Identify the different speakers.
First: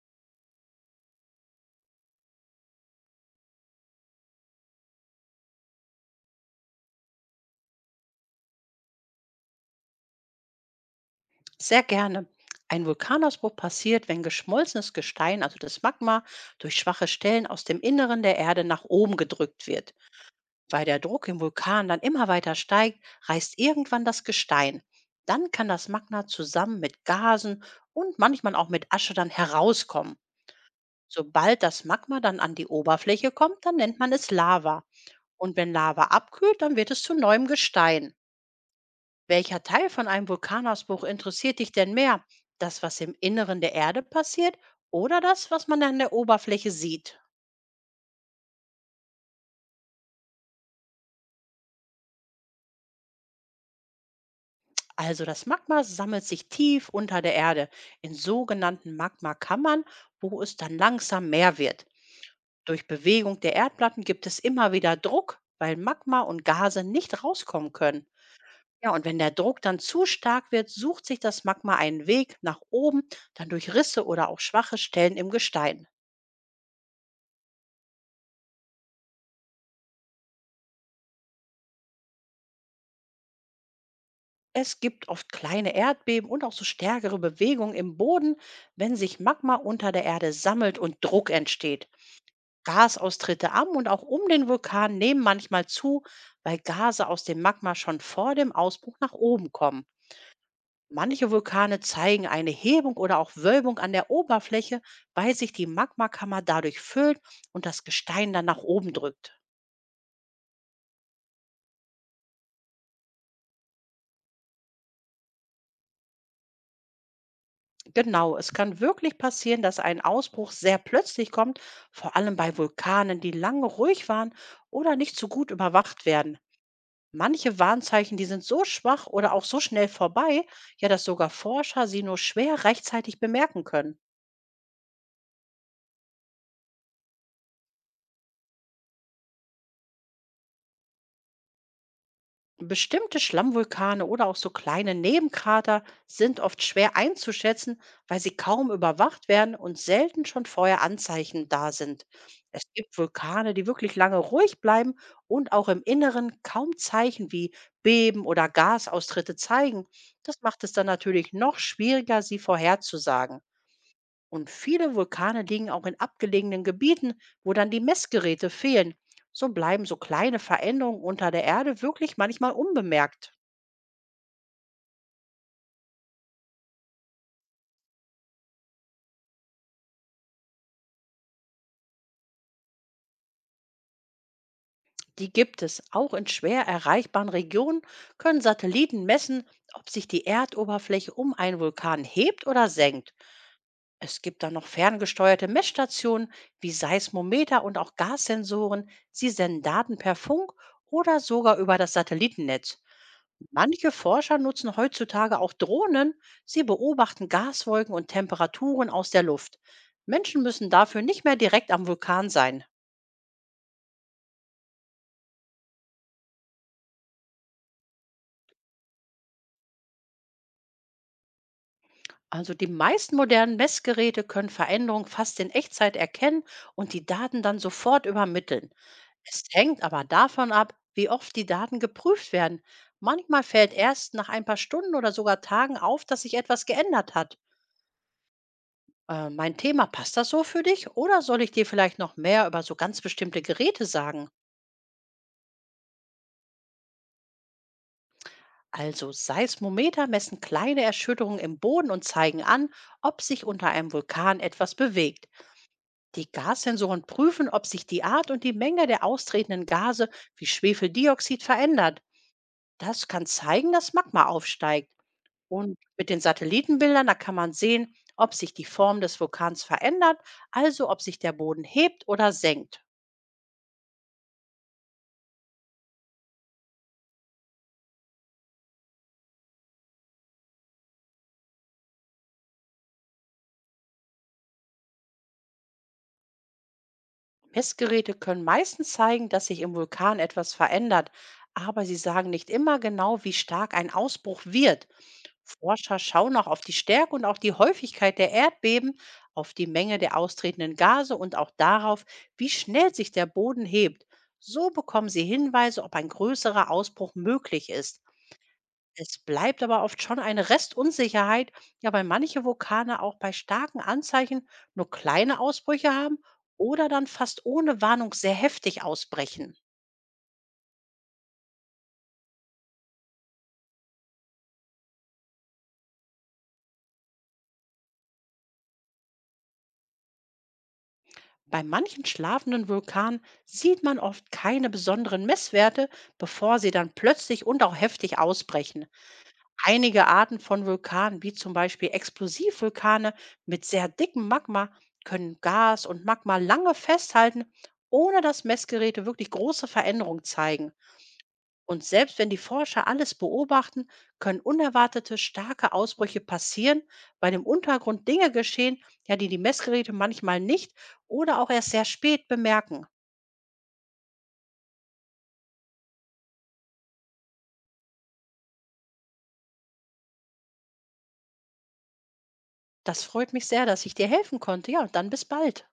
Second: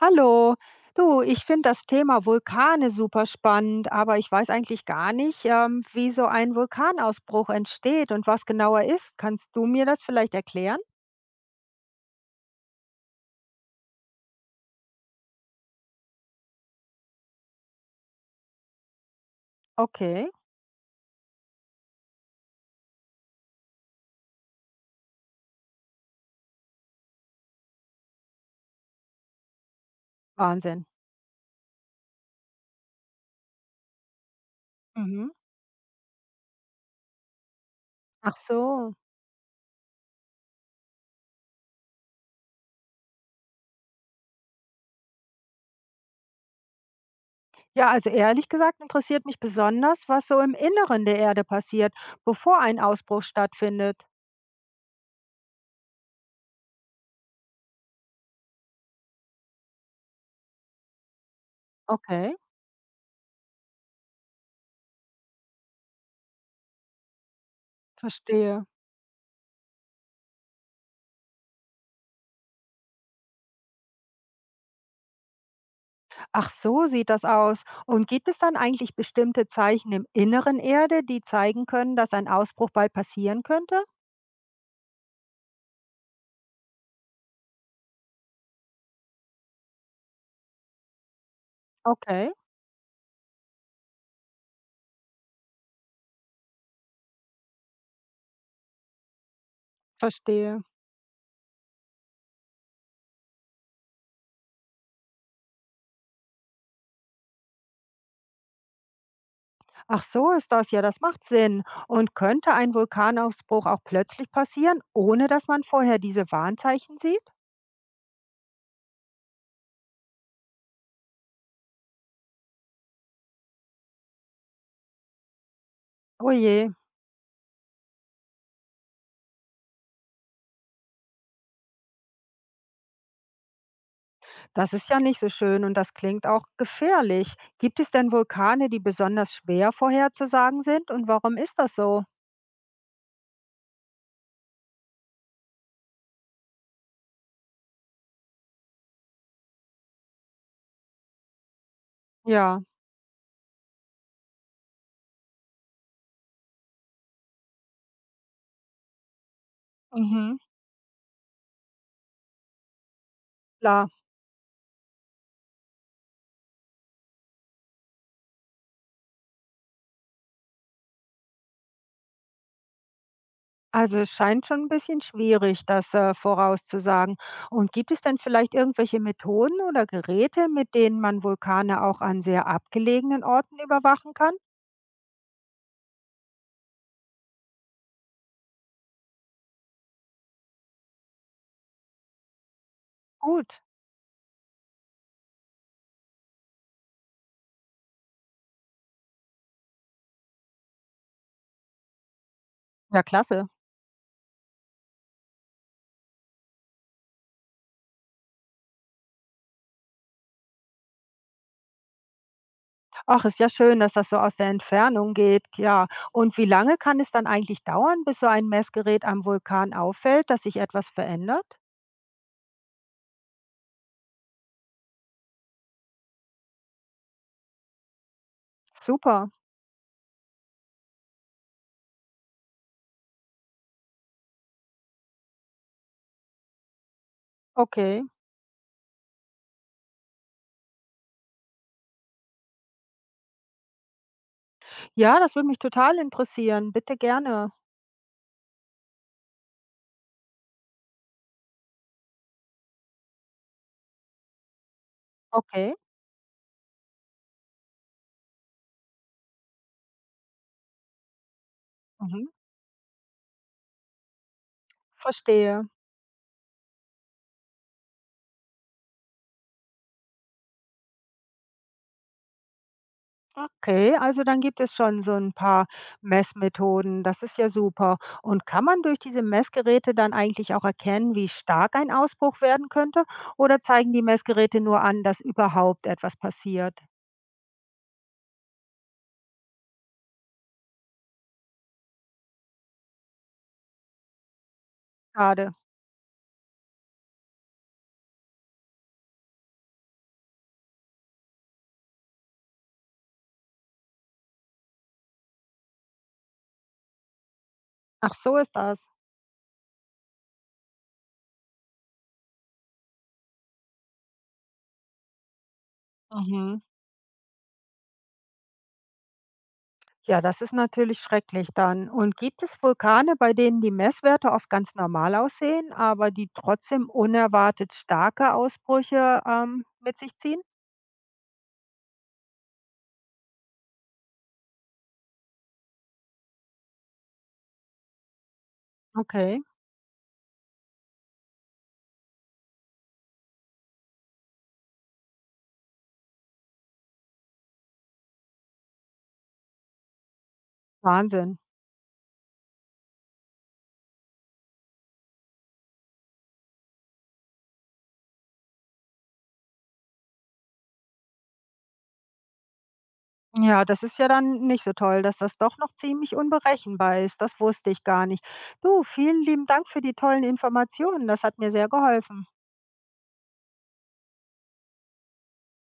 Speaker 1: Hallo. Du, ich finde das Thema Vulkane super spannend, aber ich weiß eigentlich gar nicht, wie so ein Vulkanausbruch entsteht und was genau er ist. Kannst du mir das vielleicht erklären?
Speaker 2: Sehr gerne. Ein Vulkanausbruch passiert, wenn geschmolzenes Gestein, also das Magma, durch schwache Stellen aus dem Inneren der Erde nach oben gedrückt wird.
Speaker 1: Okay.
Speaker 2: Weil der Druck im Vulkan dann immer weiter steigt, reißt irgendwann das Gestein. Dann kann das Magma zusammen mit Gasen und manchmal auch mit Asche dann herauskommen.
Speaker 1: Wahnsinn.
Speaker 2: Sobald das Magma dann an die Oberfläche kommt, dann nennt man es Lava.
Speaker 1: Mhm.
Speaker 2: Und wenn Lava abkühlt, dann wird es zu neuem Gestein.
Speaker 1: Ach so.
Speaker 2: Welcher Teil von einem Vulkanausbruch interessiert dich denn mehr? Das, was im Inneren der Erde passiert, oder das, was man an der Oberfläche sieht?
Speaker 1: Ja, also ehrlich gesagt interessiert mich besonders, was so im Inneren der Erde passiert, bevor ein Ausbruch stattfindet.
Speaker 2: Also das Magma sammelt sich tief unter der Erde in sogenannten Magmakammern, wo es dann langsam mehr wird.
Speaker 1: Okay,
Speaker 2: Durch Bewegung der Erdplatten gibt es immer wieder Druck, weil Magma und Gase nicht rauskommen können.
Speaker 1: verstehe.
Speaker 2: Ja, und wenn der Druck dann zu stark wird, sucht sich das Magma einen Weg nach oben, dann durch Risse oder auch schwache Stellen im Gestein.
Speaker 1: Ach so sieht das aus. Und gibt es dann eigentlich bestimmte Zeichen im Inneren Erde, die zeigen können, dass ein Ausbruch bald passieren könnte?
Speaker 2: Es gibt oft kleine Erdbeben und auch so stärkere Bewegungen im Boden, wenn sich Magma unter der Erde sammelt und Druck entsteht.
Speaker 1: Okay,
Speaker 2: Gasaustritte am und auch um den Vulkan nehmen manchmal zu, weil Gase aus dem Magma schon vor dem Ausbruch nach oben kommen.
Speaker 1: verstehe.
Speaker 2: Manche Vulkane zeigen eine Hebung oder auch Wölbung an der Oberfläche, weil sich die Magmakammer dadurch füllt und das Gestein dann nach oben drückt.
Speaker 1: Ach so ist das, ja, das macht Sinn. Und könnte ein Vulkanausbruch auch plötzlich passieren, ohne dass man vorher diese Warnzeichen sieht?
Speaker 2: Genau, es kann wirklich passieren, dass ein Ausbruch sehr plötzlich kommt, vor allem bei Vulkanen, die lange ruhig waren oder nicht so gut überwacht
Speaker 1: Oh
Speaker 2: werden.
Speaker 1: je,
Speaker 2: Manche Warnzeichen, die sind so schwach oder auch so schnell vorbei, ja, dass sogar Forscher sie nur schwer rechtzeitig bemerken können.
Speaker 1: das ist ja nicht so schön und das klingt auch gefährlich. Gibt es denn Vulkane, die besonders schwer vorherzusagen sind und warum ist das so?
Speaker 2: Bestimmte Schlammvulkane oder auch so kleine Nebenkrater sind oft schwer einzuschätzen, weil sie kaum überwacht werden und selten schon vorher Anzeichen da sind.
Speaker 1: Ja,
Speaker 2: Es gibt Vulkane, die wirklich lange ruhig bleiben und auch im Inneren kaum Zeichen wie Beben oder Gasaustritte zeigen. Das
Speaker 1: mhm,
Speaker 2: macht es dann natürlich noch schwieriger, sie vorherzusagen.
Speaker 1: klar.
Speaker 2: Und viele Vulkane liegen auch in abgelegenen Gebieten, wo dann die Messgeräte fehlen. So bleiben so kleine Veränderungen unter der Erde wirklich manchmal unbemerkt.
Speaker 1: Also, es scheint schon ein bisschen schwierig, das, vorauszusagen. Und gibt es denn vielleicht irgendwelche Methoden oder Geräte, mit denen man Vulkane auch an sehr abgelegenen Orten überwachen kann?
Speaker 2: Die gibt es. Auch in schwer erreichbaren Regionen können Satelliten messen, ob sich die Erdoberfläche um einen Vulkan hebt oder senkt.
Speaker 1: Gut,
Speaker 2: Es gibt dann noch ferngesteuerte Messstationen wie Seismometer und auch Gassensoren. Sie senden Daten per Funk oder sogar über das Satellitennetz.
Speaker 1: ja klasse.
Speaker 2: Manche Forscher nutzen heutzutage auch Drohnen. Sie beobachten Gaswolken und Temperaturen aus der Luft. Menschen müssen dafür nicht mehr direkt am Vulkan sein.
Speaker 1: Ach, ist ja schön, dass das so aus der Entfernung geht, ja. Und wie lange kann es dann eigentlich dauern, bis so ein Messgerät am Vulkan auffällt, dass sich etwas verändert?
Speaker 2: Also die meisten modernen Messgeräte können Veränderungen fast in Echtzeit erkennen und die Daten dann sofort übermitteln.
Speaker 1: Super,
Speaker 2: Es hängt aber davon ab, wie oft die Daten geprüft werden. Manchmal fällt erst nach ein paar Stunden oder sogar Tagen auf, dass sich etwas geändert hat.
Speaker 1: okay.
Speaker 2: Mein Thema, passt das so für dich? Oder soll ich dir vielleicht noch mehr über so ganz bestimmte Geräte sagen?
Speaker 1: Ja, das würde mich total interessieren. Bitte gerne.
Speaker 2: Also Seismometer messen kleine Erschütterungen im Boden und zeigen an, ob sich unter einem Vulkan etwas bewegt.
Speaker 1: Okay.
Speaker 2: Die Gassensoren prüfen, ob sich die Art und die Menge der austretenden Gase wie Schwefeldioxid verändert.
Speaker 1: Mhm.
Speaker 2: Das kann zeigen, dass Magma aufsteigt.
Speaker 1: Verstehe.
Speaker 2: Und mit den Satellitenbildern, da kann man sehen, ob sich die Form des Vulkans verändert, also ob sich der Boden hebt oder senkt.
Speaker 1: Okay, also dann gibt es schon so ein paar Messmethoden. Das ist ja super. Und kann man durch diese Messgeräte dann eigentlich auch erkennen, wie stark ein Ausbruch werden könnte? Oder zeigen die Messgeräte nur an, dass überhaupt etwas passiert?
Speaker 2: Messgeräte können meistens zeigen, dass sich im Vulkan etwas verändert, aber sie sagen nicht immer genau, wie stark ein Ausbruch wird.
Speaker 1: Schade.
Speaker 2: Forscher schauen auch auf die Stärke und auch die Häufigkeit der Erdbeben, auf die Menge der austretenden Gase und auch darauf, wie schnell sich der Boden hebt. So bekommen sie Hinweise, ob ein größerer Ausbruch möglich ist.
Speaker 1: Ach, so ist das.
Speaker 2: Es bleibt aber oft schon eine Restunsicherheit, ja, weil manche Vulkane auch bei starken Anzeichen nur kleine Ausbrüche haben
Speaker 1: Mhm.
Speaker 2: oder dann fast ohne Warnung sehr heftig ausbrechen.
Speaker 1: Ja, das ist natürlich schrecklich dann. Und gibt es Vulkane, bei denen die Messwerte oft ganz normal aussehen, aber die trotzdem unerwartet starke Ausbrüche, mit sich ziehen?
Speaker 2: Bei manchen schlafenden Vulkanen sieht man oft keine besonderen Messwerte, bevor sie dann plötzlich und auch heftig ausbrechen.
Speaker 1: Okay,
Speaker 2: Einige Arten von Vulkanen, wie zum Beispiel Explosivvulkane mit sehr dickem Magma, können Gas und Magma lange festhalten, ohne dass Messgeräte wirklich große Veränderungen zeigen.
Speaker 1: Wahnsinn.
Speaker 2: Und selbst wenn die Forscher alles beobachten, können unerwartete starke Ausbrüche passieren, weil im Untergrund Dinge geschehen, ja, die die Messgeräte manchmal nicht oder auch erst sehr spät bemerken.
Speaker 1: Ja, das ist ja dann nicht so toll, dass das doch noch ziemlich unberechenbar ist. Das wusste ich gar nicht. Du, vielen lieben Dank für die tollen Informationen. Das hat mir sehr geholfen.
Speaker 2: Das freut mich sehr, dass ich dir helfen konnte. Ja, und dann bis bald.